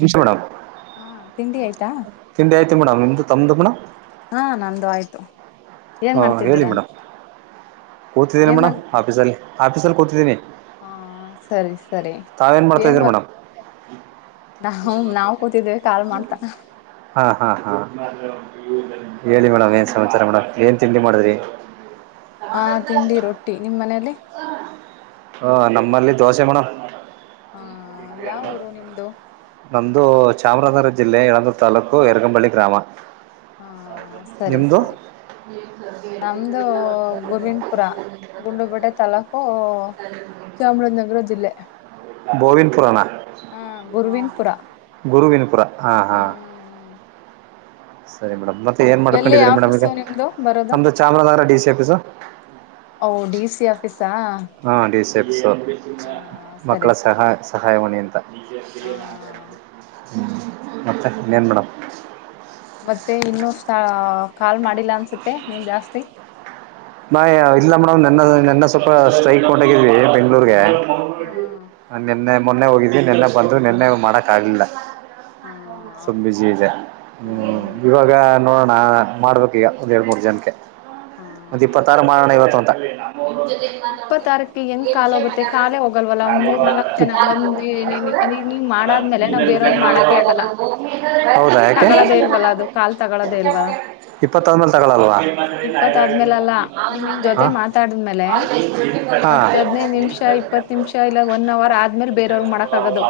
ನಿ ಮೇಡಮ್ ಹಾ ತಿಂಡಿ ಆಯ್ತಾ ತಿಂಡಿ ಆಯ್ತಿ ಮೇಡಮ್ ನಿಮ್ದು ತಮ್ಮ್ದ ಮಡ್ ಹಾ ನಂದು ಆಯ್ತು ಏನ್ ಹಾ ಹೇಳಿ ಮಾಡ್ತಿದ್ದೀರಾ ಮೇಡಮ್ ಕೂತಿದ್ದೀನಿ ಏನ್ ಮಾಡ ಮೇಡಮ್ ಆಫೀಸಲ್ಲಿ ಆಫೀಸಲ್ಲಿ ಕೂತಿದ್ದೀನಿ ಹಾ ಸರಿ ಸರಿ ತಾವೇನ್ ಮಾಡ್ತಾ ಏನ್ ಇದೀರಿ ಮೇಡಮ್ ನಾವು ನಾವು ಕೂತಿದ್ದೇವಿ ಕಾಲ್ ಮಾಡ್ತಾ ಹಾ ಹಾ ಹಾ ಹೇಳಿ ಮೇಡಮ್ ಏನ್ ಸಮಾಚಾರ ಮೇಡಮ್ ಏನ್ ತಿಂಡಿ ಮಾಡಿದ್ರಿ ಹಾ ತಿಂಡಿ ರೊಟ್ಟಿ ನಿಮ್ ಮನೇಲಿ ಹಾ ನಮ್ಮಲ್ಲಿ ದೋಸೆ ಮೇಡ ಹಾ ಯಾವ ಊರು ನಿಮ್ದು ಇದು ಚಾಮರಾಜನಗರ ಜಿಲ್ಲೆ ಯಳಂದೂರು ತಾಲ್ಲೂಕು ಎರಗಂಬಳ್ಳಿ ಗ್ರಾಮ ಹಾ ಸರಿ ನಿಮ್ದು ಸರಿ ನಮ್ದು ಗೋವಿಂದಪುರ ಗುಂಡ್ಲುಪೇಟೆ ತಾಲ್ಲೂಕು ಓ ಚಾಮರಾಜನಗರ ಜಿಲ್ಲೆ ಬೋವನ್ ಪುರಾಣ ಹಾ ಗುರ್ವಿಂದ್ಪುರ ಗುರುವಿನಪುರ ಹಾ ಹಾ ಸರಿ ಮೇಡಮ್ ಮತ್ತೆ ಏನ್ ಎಲ್ಲಿ ಮಾಡ್ಕೊಂಡಿದೀರಿ ಮೇಡಮ್ ಈಗ ಆಫೀಸು ನಿಮ್ದು ಬರೋದು ನಮ್ದು ಚಾಮರಾಜನಗರ ಡಿ ಸಿ ಆಫೀಸ ಓ ಡಿ ಸಿ ಆಫೀಸಾ ಹಾ ಓಕೆ ಡಿ ಸಿ ಓಕೆ ಎಫಸ ಹಾ ಸರಿ ಮಕ್ಕಳ ಸರಿ ಸಹಾಯ ಸಹಾಯವಾಣಿ ಅಂತ ಹಾ [inaudible] ಮತ್ತೆ ಇನ್ನೇನ್ ಮೇಡಂ ಮತ್ತೆ ಇನ್ನು ಕಾಲ್ ಮಾಡಿಲ್ಲ ಅನ್ಸುತ್ತೆ ನೀವು್ ಜಾಸ್ತಿ ನಾ ಇಲ್ಲ ಮೇಡಮ್ ನನ್ನ ನೆನ್ನ ಸ್ವಲ್ಪ ಸ್ಟ್ರೈಕ್ ಮಾಡೊಂಡೋಗಿದ್ವಿ ಬೆಂಗ್ಳೂರ್ಗೆ ಹಾ ಹಾ ನಿೆನ್ನೆ ಮೊನ್ನೆ ಹೋಗಿದ್ವಿ ನೆನ್ನೆ ಬಂದರು ನೆನ್ನೆ ಮಾಡಕ್ ಆಗ್ಲಿಲ್ಲ ಹಾ ಸುಮ ಹೌದು ಬಿಜಿ ಇದೆ ಹ್ಮ್ ಇವಾಗ ನೋಡೋಣ ಮಾಡ್ಬೇಕು ಈಗ ಒಂದ ಎರಡು ಮೂರು ಜನಕ್ಕೆ ಹಾ ಮಾಡಣ ಇವತ್ತು ಅಂತ ಇಪ್ಪತ್ ತಾರೀಕಿಗೆ ಹೆಂಗ್ ಕಾಲ್ ಹೋಗುತ್ತೆ ಕಾಲೇ ಹೋಗಲ್ವಲ್ಲ ಒಂದ್ ೊ ಮೂರ್ ನಾಲ್ಕ್ ಜನ ಒಂದ್ ನೀವ್ ಮಾಡಾದ್ಮೇಲೆ ನಾವ್ ಬೇರೆಯವ್ರ ಮಾಡಕೆ ಆಗಲ್ಲ ಮಾ ಹೌದಾ ಯಾಕೆ ತಗಳದೇ ಇಲ್ವಲ್ಲ ಅದು ಕಾಲ್ ತಗಳದೇ ಇಲ್ವಲ್ಲ ಇಪ್ಪತ್ತೊಂದೇಲ್ ತಗೊಳಲ್ವಾ ಇಪ್ಪತ್ ಆದ್ಮೇಲೆ ಅಲ್ಲ ಈಗ ನಿಮ್ ಹಾ ಜೊತೆ ಮಾತಾಡಿದ್ಮೇಲೆ ಹಾ ಹತ್ ಹದ್ನೈದ್ ನಿಮಿಷ ಇಪ್ಪತ್ ನಿಮಿಷ ಇಲ್ಲ ಒನ್ ಅವರ್ ಆದ್ಮೇಲೆ ಬೇರೆಯವ್ರಗ್ ಮಾಡಕ್ ಆಗದು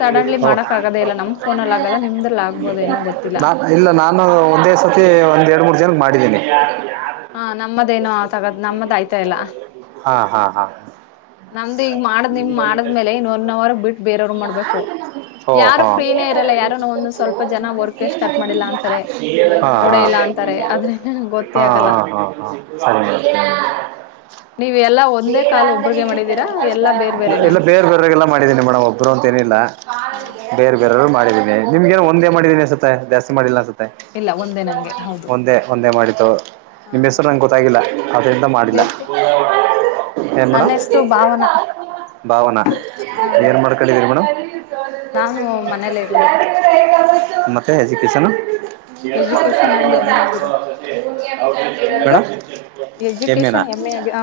ಸಡನ್ಲಿ ಮಾಡಕ್ ಆಗದೇ ಇಲ್ಲ ನಮ್ ಫೋನಲ್ಲಿ ಆಗಲ್ಲ ನಿಮ್ದ್ರಲ್ಲಿ ಆಗ್ಬೋದೇನೋ ಗೊತ್ತಿಲ್ಲ ನಾ ಇಲ್ಲ ನಾನು ಒಂದೇ ಸತಿ ಒಂದೆರಡು ಮೂರು ಜನ ಮಾಡಿದ್ದೀನಿ ಹಾ ನಮ್ಮ ಹಾ ಹಾ ಹಾ ಹ ನಮ್ದು ಈಗ ಮಾಡದ್ ನಿಮ್ ಮಾಡದ್ಮೇಲೆ ಇನ್ ಒನ್ ಅವರ್ ಬಿಟ್ಟು ಬೇರೆಯವ್ರು ಮಾಡ್ಬೇಕು ಹಓ ಯಾರು ಹಾ ಫ್ರೀನೇ ಇರಲ್ಲ ಯಾರು ಒಂದ್ ಸ್ವಲ್ಪ ಜನ ವರ್ಕ್ ಸ್ಟಾರ್ಟ್ ಮಾಡಿಲ್ಲ ಅಂತಾರೆ ನಾನು ಹಾ ನೋಡೇ ಹಾ ಇಲ್ಲ ಅಂತಾರೆ ಆದ್ರೆ ಗೊತ್ತೇ ಹಾ ಹಾ ಆಗಲ್ಲ ಹಾ ಹಾ ಸ ನೀವು ಎಲ್ಲಾ ಒಂದೇ ಕಾಲ್ ಒಬ್ಬ್ರಗೆ ಮಾಡಿದೀರಾ ಎಲ್ಲಾ ಬೇರ್ ಬೇರೆನಾ ಎಲ್ಲ ಬೇರ್ ಬೇರಗೆಲ್ಲ ಮಾಡಿದೀನಿ ಮೇಡಮ್ ಒಬ್ರು ಅಂತ ಏನಿಲ್ಲ ಹ ಬೇರೆ ಬೇರರು ಮಾಡಿದೀನಿ ನಿಮ್ಗೆೇನು ಒಂದೇ ಮಾಡಿದೀನಿ ಸ ಜಾಸ್ತಿ ಮಾಡಿಲ್ಲ ಸ ಇಲ್ಲ ಒಂದೇ ನಂಗೆ ಹೌದು ಒಂದೇ ಒಂದೇ ಮಾಡಿದ್ದು ಹಾ ನಿಮ್ಮ್ ಹೆಸರು ನಂಗೆ ಗೊತ್ತ ಾಗಿಲ್ಲ ಅದರಿಂದ ಮಾಡಿಲ್ಲ ಎಲ್ಲಿರ್ತಿ ಏನು ಮೇಣ ನನ್ನ ಹೆಸರು ಭಾವನಾ ಭಾವನಾ ಹ ಏನ್ ಮಾಡ್ಕೊಂಡಿದ್ದೀರಿ ಮೇಡಮ್ ನಾನು ಮನೇಲ್ಲೇ ಇರೋದು ಮತ್ತೆಜಿ ಇಸನಾ ಎಜುಕೇಶನ್ ನಮ್ದು ಹೆಮ್ಮೆ ಆಗಿದೆ ನಿಮ್ದು ಹೇಳಣ್ಣ ಎಮ್ಮೆನಾ ಎಜುಕೇಶನ್ ಎಮ್ಮೆ ಆಗಿ ಹ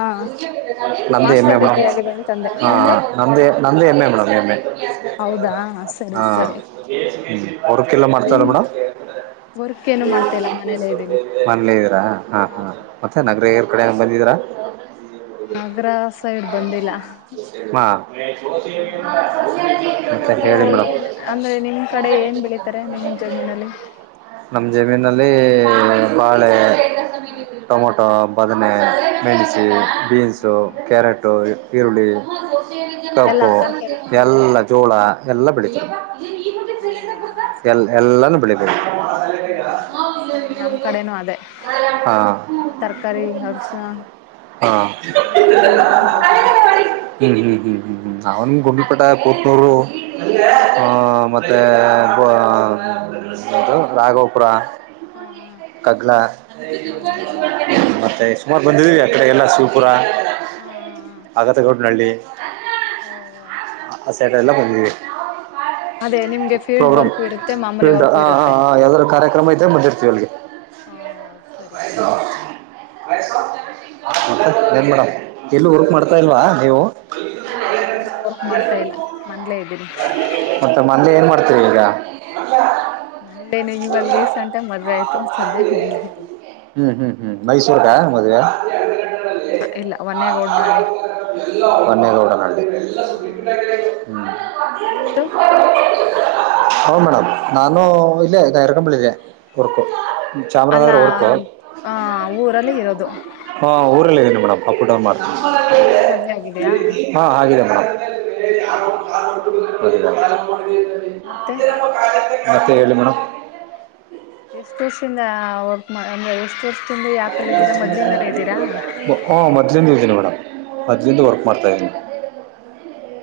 ನಮ್ದ ಎಮ್ಮೆ ಮಾಸ್ಟರ್ ಡಿಗ್ರಿ ಆಗಿದೆ ಅಂತಂದೆ ಹ ನಿಮ್ದು ನಂದ ನಂದ ಎಮ್ಮ ಮ ನ ಎಮ್ಮ ಹೌದಾ ಸರಿ ಹಾ ಸರಿ ಹ್ಮ್ ಹೊರ್ಕಲ್ಲ ಮಾಡ್ತಲ್ಲ ನಿಮ್ ಮೇಡಮ್ ವರ್ಕ್ ಏನು ಮಾಡ್ತಾ ಇಲ್ಲ ಮನೇಲ್ಲೇ ಇದ್ದೀನಿ ಮನ್ಲಿ ಇದ್ದೀರಾ ಹಾ ಹಾ ಮತ್ತೆ ನಗರ ಎರ್ ಕಡೆ ಬಂದಿದ್ದೀರಾ ನಗರ ಸೈಡ್ ಬಂದಿಲ್ಲ ಹಾ ಹ್ಮ್ ನಿಮ್ದು ಏನ್ ಅಂದ್ರೆ ನಿಮ ಕಡೆ ಏನ್ ಬೆಳಿತಾರೆ ನಿಮ ಜಮೀನಲ್ಲಿ ನಮ ಜಮೀನಲ್ಲಿ ಬಾಳೆ ಹ ಟೊಮೊಟೊ ಬದನೆ ಹ ಮೆಣಸಿ ಹ ಬೀನ್ಸು ಹ ಕ್ಯಾರೆಟು ಈರುಳ್ಳಿ ಎಲ್ಲಾ ಕಬ್ಬು ತರಕಾರಿ ಹ ಎಲ್ಲ ಜೋಳ ಎಲ್ಲ ಹ ಬೆಳಿತಾರೆ ಹೌದಾ ಎಲ್ ಸರಿ ಸರಿ ಎಲ್ಲಾನು ಬೆಳಿಬೇಕು ಹ್ಮ್ ಸೇ ನಮ್ ಕಡೆನೂ ಅದೇ ಹಾ ನಾವು ತರಕಾರಿ ಹಗಸನಾ ಹಾ ಹ ಹ್ಮ್ ಹ್ಮ್ ಹ್ಮ್ ಹ್ಮ್ ಅವನ್ ಗುಂಡಪಟ ಕೂತನೋರು ಹ್ಮ ಆ ಮ ರಾಗೋಫ ಹಾ ಹಾ ಕಗ್ಲ ಹ್ಮ್ ಹ್ಮ್ ಹ್ಮ್ ಮತ್ತೆ ಸುಮಾರು ಬಂದಿದೀವಿ ಅಕಡೆಗೆಲ್ಲ ಶಿವಪುರ ಹಾ ಹಾ ಹಾ ಆಗತಗೋಡ್ಡನಳ್ಳಿ ಓ ಆ ಸೆಟ ಎಲ್ಲ ಹಂದ ಅದೇ ನಿಮ್ಗೆ ಫೀಲ್ಡ್ ಪ್ರೋಗ್ರಾಮ್ ವರ್ಕು ಇರುತ್ತೆ ಮಾಮೂಲಿ ಫೀಲ್ಡ್ ವರ್ಕು ಆ ಇರುತ್ತೆ ಯಾವ್ದಾದ್ ಕಾರ್ಯಕ್ರಮ ಐತೆ ಮುಂದೆಲ್ಡ್ಗೆ ಹ ಸರಿ ಸರಿ ಸರಿ ಮತ್ತೆ ಏನು ಮೇಡಮ್ ಹಾಗಾದ್ರೆ ಎಲ್ಲೂ ವರ್ಕ್ ಹಾ ಮಾಡ್ತಾ ಇಲ್ವಾ ನೀವು ಹಾ ನಾನ ಎಲ್ಲೂ ವರ್ಕ್ ಮಾಡ್ತಾ ಇಲ್ಲ ಮಂದ್ಲೇ ಇದ್ದೀನಿ ಮತ್ತೆ ಮನೆ ಏನ್ ಮಾಡ್ತೀರಿ ಈಗ ನಂದೇನು ಇವಾಗ ರೀಸೆಂಟ್ ಆಗ ಮದ್ ಆ ಸದ್ಯ ನಂದೆದನಿ ಹ್ಮ್ ಹ್ಮ್ ಹ್ಮ್ ಮೈಸೂರು ಕ ಮದ್ವವೆ ಇಲ್ಲ ಒ ಒನ್ನೇದೋಡನಡಿ ಹ ನಿಮ್ದು ಹಾಂ ಮೇಡ್ ನಾನು ಇಲ್ಲೇಗೈರಗಂಬಳ ಇದೆ ಊರ್ಕು ಅಲ್ಲ ಚಾಮರಾಜನಗರ ಊರ್ಕ ಹ ಊರಲ್ಲಿ ಇರೋದು ಹಾ ಊರಲ್ಲ ಇದೀನಿ ಮೇಡಮ್ ಅಪ್ ಡೌನ್ ಹ ಮಾಡ್ತೀನಿ ನಿಮ್ ಮದ್ವೆ ಆಗಿದೆಯಾ ಹಾಂ ಹಾಗಿದೆ ಮೇಡಮ್ ಹ ಓಕೆ ಹ್ಮ್ ಓಕೆ ಮತ್ತೆ ತೇಲ್ಮಣ ಎಷ್ಟು ದರ್ಷಿಂದ ಎಷ್ಟು ವರ್ಷದಿಂದ ಯಾಪಲ್ಲಿ ಇದ್ದೀರಾ ಮೊದ್ಲಿಂದಾನೇ ಇದ್ದೀರಾ ಹ ಮದ್ಲಿಜನ ಮೇಡಮ್ ಹದ್ನಿಂದ ಹ್ಮ ವರ್ಕ್ ಮಾಡ್ತಾ ಇದ್ದೀನಿ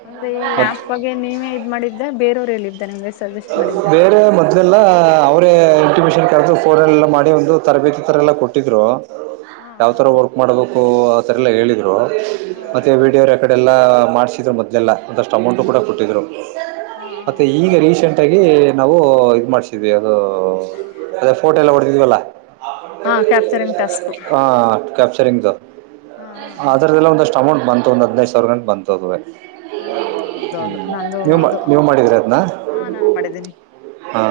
ಅಂದ್ರೆ ಈ ಮತ್ ಆಪ್ ಬಗ್ಗೆ ನೀವೇ ಇದ್ ಮಾಡಿದ್ದೆ ಬೇರವ್ರು ಎಲ್ಲ ಇದಿದ್ದ ನಿಮ್ಗೆ ಸಜೆಸ್ಟ್ ಮಾಡಿದ್ದ ಬೇರೆ ಮದೆ ಎಲ್ಲ ಅವರೇ ಇಂಟಿಮೇಷನ್ ಕರೆದು ಫೋನ್ ಎಲ್ಲ ಮಾಡಿ ಒಂದು ತರಬೇತಿ ತರ ಎಲ್ಲ ಕೊಟ್ಟಿದ್ರು ಹಾ ಯಾವತರ ಹಾ ವರ್ಕ್ ಮಾಡಬೇಕು ಆಥರ ಎಲ್ಲ ಹೇಳಿದ್ರು ಹಾ ಮತ್ತೆ ಹಾ ವಿಡಿಯೋರ್ ಯ ಕಡೆ ಎಲ್ಲ ಮಾಡ್ಸಿದ್ರು ಮೊದ್ಲೆಲ್ಲಾ ಒಂದಷ್ಟು ಅಮೌಂಟು ಹಾ ಕೂಡ ಕೊಟ್ಟಿದ್ದರು ಹಾ ಹಾ ಮತ್ತು ಹಾ ಹಾ ಈಗ ರೀಸೆಂಟ್ ಆಗಿ ನಾವು ಇ ಮಾಡ್ಸಿದ್ವಿ ಅದು ಅದೇ ಫೋಟೋ ಎಲ್ಲ ಹೊಡೆದಿದ್ವಲ್ಲ ಹಾ ಹಾ ಕ್ಯಾಪ್ಚರಿಂಗ್ ಟಾಸ್ಕು ಹಾ ಸರಿಂಗ ಹಾ ಸ ಹಾ ಅದರದೆಲ್ಲ ಒಂದಷ್ಟು ಅಮೌಂಟ್ ಬಂತ ಒಂದಂದು ಹದಿನೈದು ಸಾವಿರ ಗಂಟೆ ಬಂತದವೆ ಹಾ ಹೌದೌದು ನಂದು ಅದು ನೀವು ಮಾಡಿದ್ರಿ ಅದನ್ನ ನಾನು ಮಾಡಿದ್ದೀನಿ ಹಾ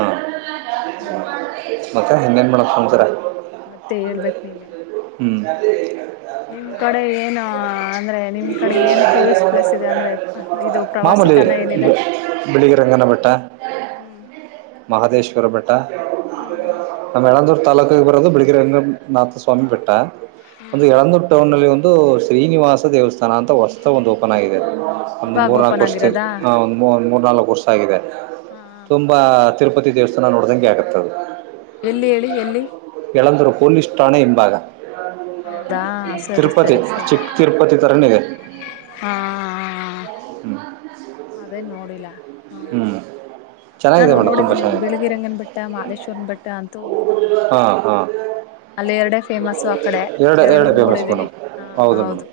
ಹ್ಮ್ ಮತ್ತೆ ಹಿಂದೇನ್ ಮಾಡಕ್ಂತಾರ ಮತ್ತೆ ಹೇಳ್ಬೇಕ್ ನೀವೇ ಹ್ಮ್ ಅದೇ ನಿಮ್ ಕಡೆ ಏನ್ ಅಂದ್ರೆ ನಿಮ್ ಕಡೆ ಏನ್ ಟೂರಿಸ್ಟ್ ಪ್ಲೇಸ್ ಇದೆ ಅಂದ್ರೆ ಇದು ಪ್ರವಾಸ ಮಲೆ ಬೆಳಿಗ್ಗೆ ರಂಗನ ಬೆಟ್ಟ ಹ್ಮ್ ಮಹದೇಶ್ವರ ಬೆಟ್ಟ ಹ್ಮ್ ಹ್ಮ್ ನಮ್ಮಳಂದೂರ್ ತಾಲೂಕು ಬರೋದು ಬಿಡಗಿ ರಂಗನಾಥ ಸ್ವಾಮಿ ಬೆಟ್ಟ ಹ್ಮ್ ಒಂದು ಹ್ಮ್ ಯಳಂದೂರು ಟೌನ್ ಅಲ್ಲಿ ಒಂದು ಒಂದು ಶ್ರೀನಿವಾಸ ದೇವಸ್ಥಾನ ಅಂತ ಹೊಸ್ತ ಒಂದು ಓಪನ್ ಆಗಿದೆ ಒಂದು ಇವಾಗ ಮೂರುನಾಲ್ಕು ಓಪನ್ ವರ್ಷ ಆಗಿರೋದಾ ಹ ಒಂದು ಮೂರುನಾಾಲ್ಕುರ್ಷ ಆದೆ ಹಾ ಹ ತಿರುಪತಿ ದೇವಸ್ಥಾನ ನೋಡ್ದಂಗೆ ಆಗದು ಎಲ್ಲಿ ಹೇಳಿ ಎಲ್ಲಿ ಎಳಂದರುೂ ಪೊಲೀಸ್ ಠಾಣೆ ಹಿಂಭಾಗ ಹೌದಾ ಸರಿ ತಿರುಪತಿ ಸರಿ ಸರಿ ಚಿಕ್ಕ ತಿರುಪತಿ ತಥರನ ಇದೆ ಹಾ ಹ್ಞೂ ಅದೇ ನೋಡಿಲ್ಲ ಹಾ ಹ್ಞೂ ನಾನು ಚೆನ್ನಾಗಿದೆ ಮೇಡಮ್ ತುಂಬ ನೋಡಿದ್ದೀನಿ ಚೆನ್ನಾಗಿದೆ ಬಿಳಗಿರಂಗನ್ ಬೆಟ್ಟ ಮಾಹದೇಶ್ವರನ ಬೆಟ್ಟ ಅಂತೂ ನೋಡಿದ್ದೀನಿ ಹಾಂ ಹಾಂ ಅಲ್ಲಿ ಎರಡ ಫೇಮಸ್ಆ ಕಡೆ ಎರಡು ನೋಡಿದೀನಿ ಹ ಹೌದು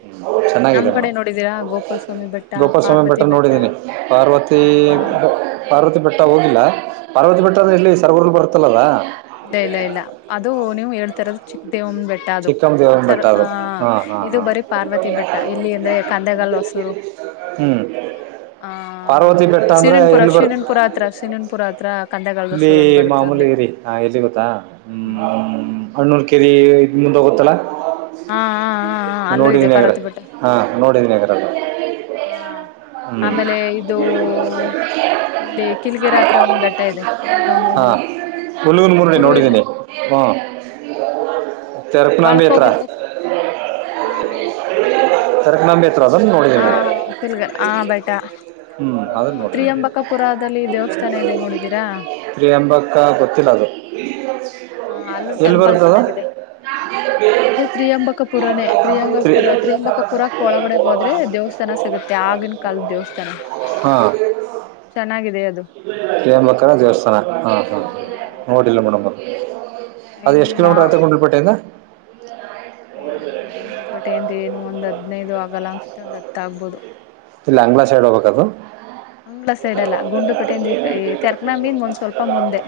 ನಮ್ ಚೆನ್ನಾಗಿದೆ ಕಡೆ ಮೇಡಮ್ ನೋಡಿದೀರಾ ಗೋಪಾಲಸ್ವಾಮಿ ಬೆಟ್ಟ ಗೋಪಾಲಸ್ವಾಮಿ ಪಾರ್ವತಿ ಬೆಟ್ಟ ನೋಡಿದ್ದೀನಿ ಪಾರ್ವತಿ ಆ ಪಾರ್ವತಿ ಬೆಟ್ಟ ಹೋಗಿಲ್ಲ ಹ ಪಾರ್ವತಿ ಬೆಟ್ಟ ಇಲ್ಲಿ ಸರ್ಗೂರ್ಲ್ಲಿ ಬರ್ತಲ್ಲಾ ಇಲ್ಲ ಇಲ್ಲ ಇಲ್ಲ ಅದು ನೀವು ಹೇಳ್ತರದ ಚಿಕ್ ದೇವನ್ ಬೆಟ್ಟ ಅದು ಚಿಕ್ಕಮ್ಮ ದೇವನ ಬೆಟ್ಟ ಸರ್ ಅದು ಅ ಹಾಂ ಹಾಂ ಇದು ಹಾಂ ಬರೀ ಪಾರ್ವತಿ ಬೆಟ್ಟ ಇಲ್ಲಿ ಅಂದ್ರೆ ಕಂದೆಗಲ್ ಸರು ಹ್ಮ್ ಹ ಸೀರನ್ಪುರ ಬರ್ ಶೀರನ್ಪುರ ಹತ್ರ ಸೀನನ್ಪುರ ಹತ್ರ ಕ ಇಲ್ಲಿ ಮಾಮೂಲಿಗರಿ ಹ ಎಲ್ಲಿ ಗೊತ್ತಾ ಹ್ಮ್ ಹ್ಮ ಹಣ್ಣೂಲ್ಕೇರಿ ಹೋಗತ್ತಾ ಹಾ ಹಾ ಹಾ ಹಾ ಅಲ್ಲೂ ಇದೆ ಆಗ್ರ ಪಾರ್ವತಿ ಬೆಟ್ಟ ಹಾ ಹ್ಮ್ ಹ್ಮ್ ನೋಡಿದೀನಿ ಆಗ್ರ ಹಾ ಹ್ಮ್ ಆಮೇಲೆ ಇದು ಇಲ್ಲಿ ಕಿಲಗಿರಾತ್ರ ಒಂದು ಬೆಟ್ಟ ಇದೆ ಹುಳ್ಗಮೂಡಿ ಹಾಂ ಹುಲ್ಗನ್ ಗುರು ಇಲ್ಲ ಮೂರುನೋಡಿದ್ದೀನಿ ಹ್ಞ ಒಳಕ್ ತರ್ಪ್ನಂದತ್ರ ಹೋಗಿರ್ಬೇಕು ಹಾ ಹಾ ಹ ತಿಲಗಲ್ಲ ಆ ಬಯಟ ಹ್ಮ್ ಇನ್ನು ಅದನ್ನ ನೋಡಿದೀನಿ ತ್ರಿಯಂಬಕಪುರದಲ್ಲಿ ದೇವಸ್ಥಾನ ಇದೆ ನೋಡಿದೀರಾ ಪ್ರೀ ಎಂಬಕ್ಕ ಗೊತ್ತಿಲ್ಲ ಅದು ಹಾ ಅಲ್ಲೂ ಟೆಂಪಲ್ ಚೆನ್ನಾಗಿದೆ ಹ್ಮ ಅದು ತ್ರಿಯಂಬಕಪುರನೇ ತ್ರಿಯಂಗಪುರ ತ್ರಿಯಂಬಕಪುರಕ್ಕೆ ಒಳಗಡೆಗೆ ಹೋದ್ರೆ ದೇವಸ್ಥಾನ ಸಿಗುತ್ತೆ ಆ ಕಲ್ ದವುತಿನ ಹಾ ಚೆನ್ನಾಗಿದೆ ಅದು ತ್ರಿಯಂಬಕರ ದೇವಸ್ಥಾನ ಹ ಹಾ ಹ ನೋಡಿಲ್ಲ ಮೇಡ ಬ ಅದು ಇನ್ ಎಷ್ಟು ಕಿಲೋಮೀಟರ್ ಆಯತ ಕುಂಡಲ್ಪೇಟೆಯಿಂದ ಏಹೆಂಗ್ ಗುಂಡ್ಲು ಬೇಟೆದ ಏನು ಒಂದ ಹದ್ನದು ಆಗಲ್ಲ ಅನ್ಸುತ್ತೆ ಒಂದ್ ಹತ್ತ ಆಗ್ಬೋದು ಬಾಂಗ್ಲಾ ಸೈಡ್ ಹೋಗಬೇಕದು ಅಂಗ್ಳ ಸೈಡ್ ಅಲ್ಲ ಗುಂಡುಪೇಟೆಯಿಂದ ಈ ತರ್ಕನ ಮೀನ್ ಒಂದ್ ಸ್ವಲ್ಪ ಮುಂದೆ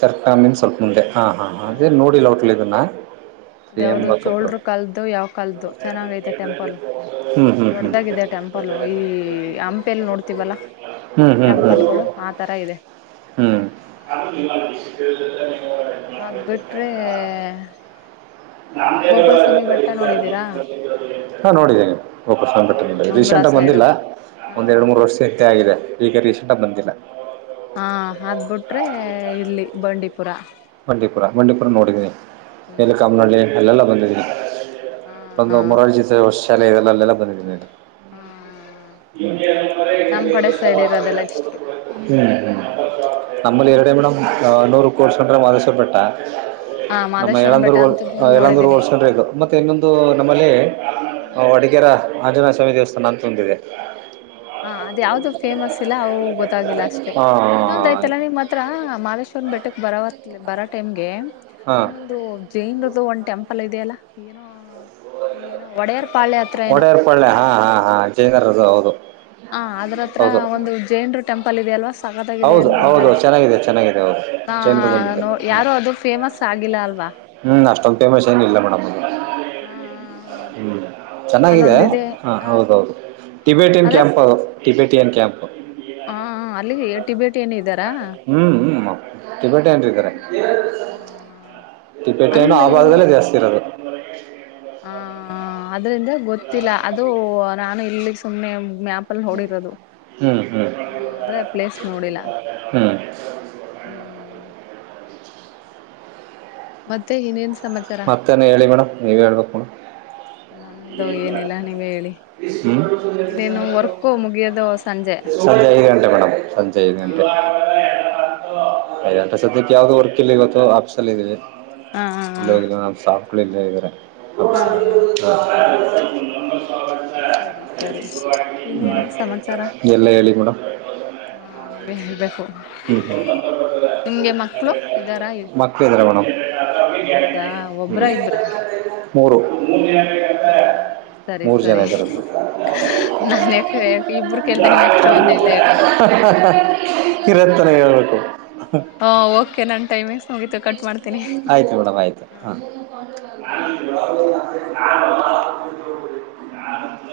ಚರ್ಕ ಮೀನ್ ಸ್ವಲ್ಪ ಮುಂದೆ ಹಾ ಹಾ ಅದೇ ನೋಡಿಲ್ಲ ಹೊಟ್ಲ್ ಇದನ್ನ ಅದ ಯಾವ್ದ ಚೋಲ್ರು ಕಲ್ದುು ಯಾವ್ ಕಾಲದು ಚೆನ್ನಾಗೈತೆ ಟೆಂಪಲ್ ಹ್ಞೂ ಹ್ಞೂ ಹ್ಞೂ ದೊಡ್ಡದಾಗಿದೆ ಟೆಂಪಲ್ ಈ ಹಂಪ ಎಲ್ಲಿ ನೋಡ್ತವಲ್ಲಾ ಹ್ಞೂ ಟೆಂಪಲ್ಗಳು ಆ ತರ ಇದೆ ಹ್ಮ್ ಅದ್ ಬಿಿಟ್ರೆ ಹಾ ನೋಡಿದ್ದೇಿ ಒಪ ಹಾ ಸಂಘಟನೆ ಅಂಗ್ಳ ರೀಸೆಂಟ್ಗ ಸೈಡು ಬಂದಿಲ್ಲ ಹಾ ಒಂದ್ ಎರಡು ಹಾ. ಮೂರು ವರ್ಷ ಇತ್ತ ಆಗಿದೆ ಈಗ ರೀಸೆಂಟ್ ಆಗ ಬಂದಿಲ್ಲ ಹಾ ಅದಬಿಟ್ರೆ ಇಲ್ಲಿ ಬಂಡೀಪುರ ಮಂಡೀಪುರ ಮಂಡೀಪುರ ನೋಡಿದೀನಿ ಮಲ ಕಾಮನಳ್ಳಿ ಹ್ಮ್ ಅಲ್ಲೆಲ್ಲ ಬಂದಿದೀನಿ ಹಾ ಒಂದು ಮರಳ ಜತೆ ವರ್ಷ ಶಾಲೆ ಇದೆಲ್ಲ ಅಲ್ಲೆಲ್ಲ ಬಂದಿದ್ದೀನಿಡಿ ಹಾ ಹ ಇರೋದೆಲ್ಲ ಇಷ್ಟು ನಮ್ಮಳ ಎರಡೆ ಎಮಣ ನೂರು ಕೋಡ್ ಆದೇಶ ಬೆಟ್ಟ ಹಾ ಮಾದೇಶ್ವರಂ ಬೆಟ್ಟ ಅಂತ ಫುಲ್ ನಮ್ಮಳಂದೂರುಳಂದೂರು ನೋಡಿದೀನಿ ಹೋಲ್ಸ್ರೆ ಮತ್ತೆ ಇನ್ನೊಂದು ಇದು ನಮ್ಮಲ್ಲಿ ಹ್ಮ್ ವಡಿಗೆೇರ ಆಂಜನೇಯ ಸ್ವಾಮಿ ದೇವಸ್ಥಾನ ಅಂತಂದಿದೆ ಹಾ ಅದ ಯಾವ್ದು ಫೇಮಸ್ ಇಲ್ಲ ಅವು ಗೊತ್ತಾಗಿಲ್ಲ ಅಷ್ಟೆ ಇನ್ನೊಂದ ಹಾಂ ಆಯ್ತಲ್ಲ ನಿಮ್ ಮಾತ್ರ ಮಾ್ ಬೆಟ್ಟಕ್ ಬರ ಬರ ಟೈಮ್ಗೆ ಹಾಂ ಇನ್ನೊಂದು ಜೈನ್ ಇದು ಒಂದು್ ಟೆಂಪಲ್ ಇೆಯ ಅಲ್ಲ ಏನೋ ್ಯಏನೋ ಒಡೆಯಾರ್ ಪಾಳ ಯಾತ್ರ ಏನೋ ಒಡೆಯರ್ ಪಾಳ್ಯ ಹಾಂ ಹಾಂ ಹಾಂ ಜೈನರದು ಹೌದು ಹ ಅದ್ರತ್ರ ಹೌದು ಒಂದು ಜೈನ್ರು ಟೆಂಪಲ್ ಇದೆಯಲ್ವಾ ತಕತಾಗಿದೆ ಹೌದು ಅಂತ ಹೌದು ಅಂತಾರೆ ಚೆನ್ನಾಗಿದೆ ಚೆನ್ನಾಗಿದೆ ಹೌದು ನ ಜೈನರದ್ದು ಒಂದಿದೆ ನೋ ಯಾರು ಅದು ಫೇಮಸ್ ಆಗಿಲ್ಲ ಅಲ್ವಾ ಹ್ಮ್ ಅಷ್ಟೊಂದು ಮೇಶಷ ಏ ಇಿಲ್ಲ ಮೇಡಮ್ಗೆ ಹಾ ಹ್ಮ ಹ್ಮ್ ಚೆನ್ನಾಗಿದೆ ಹ ಹೌದೌದು ಟಿಬೆಟಿನ್ ಕ್ಯಾಂಪ್ ಟಬೆಟ ಟಿಯನ್ ಕ್ಯಾಂಪ್ು ಹಾ ಅಲ್ಲಿಗೆ ಟಿಬೇಟಿ ಏನ ಇದ ಹ್ಮ್್ಮ ತಿಟಿಪೇಟೆ ಅನ್ರುಾರೆ ತಿಟಿಪೇಟೆನ್ನು ಅಲ್ಲಿ ಆ ಭಾಗದಲ್ಲೇ ಜಾಸ್ತಿ ಇರೋದು ಬರ ಹ ಅದ್ರಿಂದ ಗೊತ್ತಿಲ್ಲ ಅದು ನಾನು ಇಲ್ಲಿಗ್ ಸುಮ್ನೆ ಮ್ಯಾಪಲ್ಲಿ ನೋಡಿರೋದು ಹ್ಮ್ ಹ್ಮ್ ಆದ್ರೆ ಪ್ಲೇಸ್ ನೋಡಿಲ್ಲ ಹ್ಮ್ ಹ್ಮ್ ಮತ್ತೆ ಇನೇನ್ ಮತ್ತನ ಹೇಳಿ ಮೇಡಮ್ ನೀವ ಹೇಳ್ಬೇಕು ಮೇಡಮ್ ನಂದು ಏನಿಲ್ಲ ನೀವ್ ಹೇಳಿ ಹ್ಮ್ ಇನ್ನೇನು ವರ್ಕು ಮುಗಿಯೋದು ಸಂಜೆ ಸದ ಈಗ ಣ ಸಂಜಯ ಹಾ ಓಕೆ ಓಕೆ ಐದಂಟ ಸದ್ಯಕ್ಕೆ ಯಾವ್ದೋ ವರ್ಕ್ ಇಲ್ಲಿ ಗೊತ್ತು ಆಫೀಸಲ್ಲಿ ಇದೀವಿ ಹಾ ಹಾ ಹಾ ಇಲ್ಲ ಹೋಗಿಲ್ಲ ನಮ್ ಸಾಪ್ಗಳಿಲ್ಲ ಇದ್ರೆ ಹಾ ಹಾ ಹ ಸರಿ ಸರಿ ಇನ್ನೇನು ಸಮಾಚಾರ ಹ್ಮ ಎಲ್ಲ ಹೇಳಿ ಮೇಡಮ ಹಾ ನೀವೇ ಹೇಳ್ಬೇಕು ಹ್ಮ್ ನಿಮ್ಗೆ ಮಕ್ಕಳು ಇದಾರ ಮಕ್ಕಳಿದ್ದಾರೆ ಮೇಡಮ್ ಹೌದು ಒಬ್ಬ್ರ ಇಬ್ರ ಹ ಓ ಸರಿ ಸರಿ ನಾನ ಯ ಇಬರು ಕೇಳ್ದ ನಿಮ್ ಎ ಇರತ್ತನ ಹೇಳ್ಬೇಕು ಹ ಓಕೆ ನನ್ ಟೈಮಿಂಗ್ಸ್ ಮುಗಿತು ಕಟ್ ಮಾಡ್ತೀನಿ. ಆಯ್ತು ಮೇಡಮ್ ಆಯ್ತು ಹಾ [inaudible]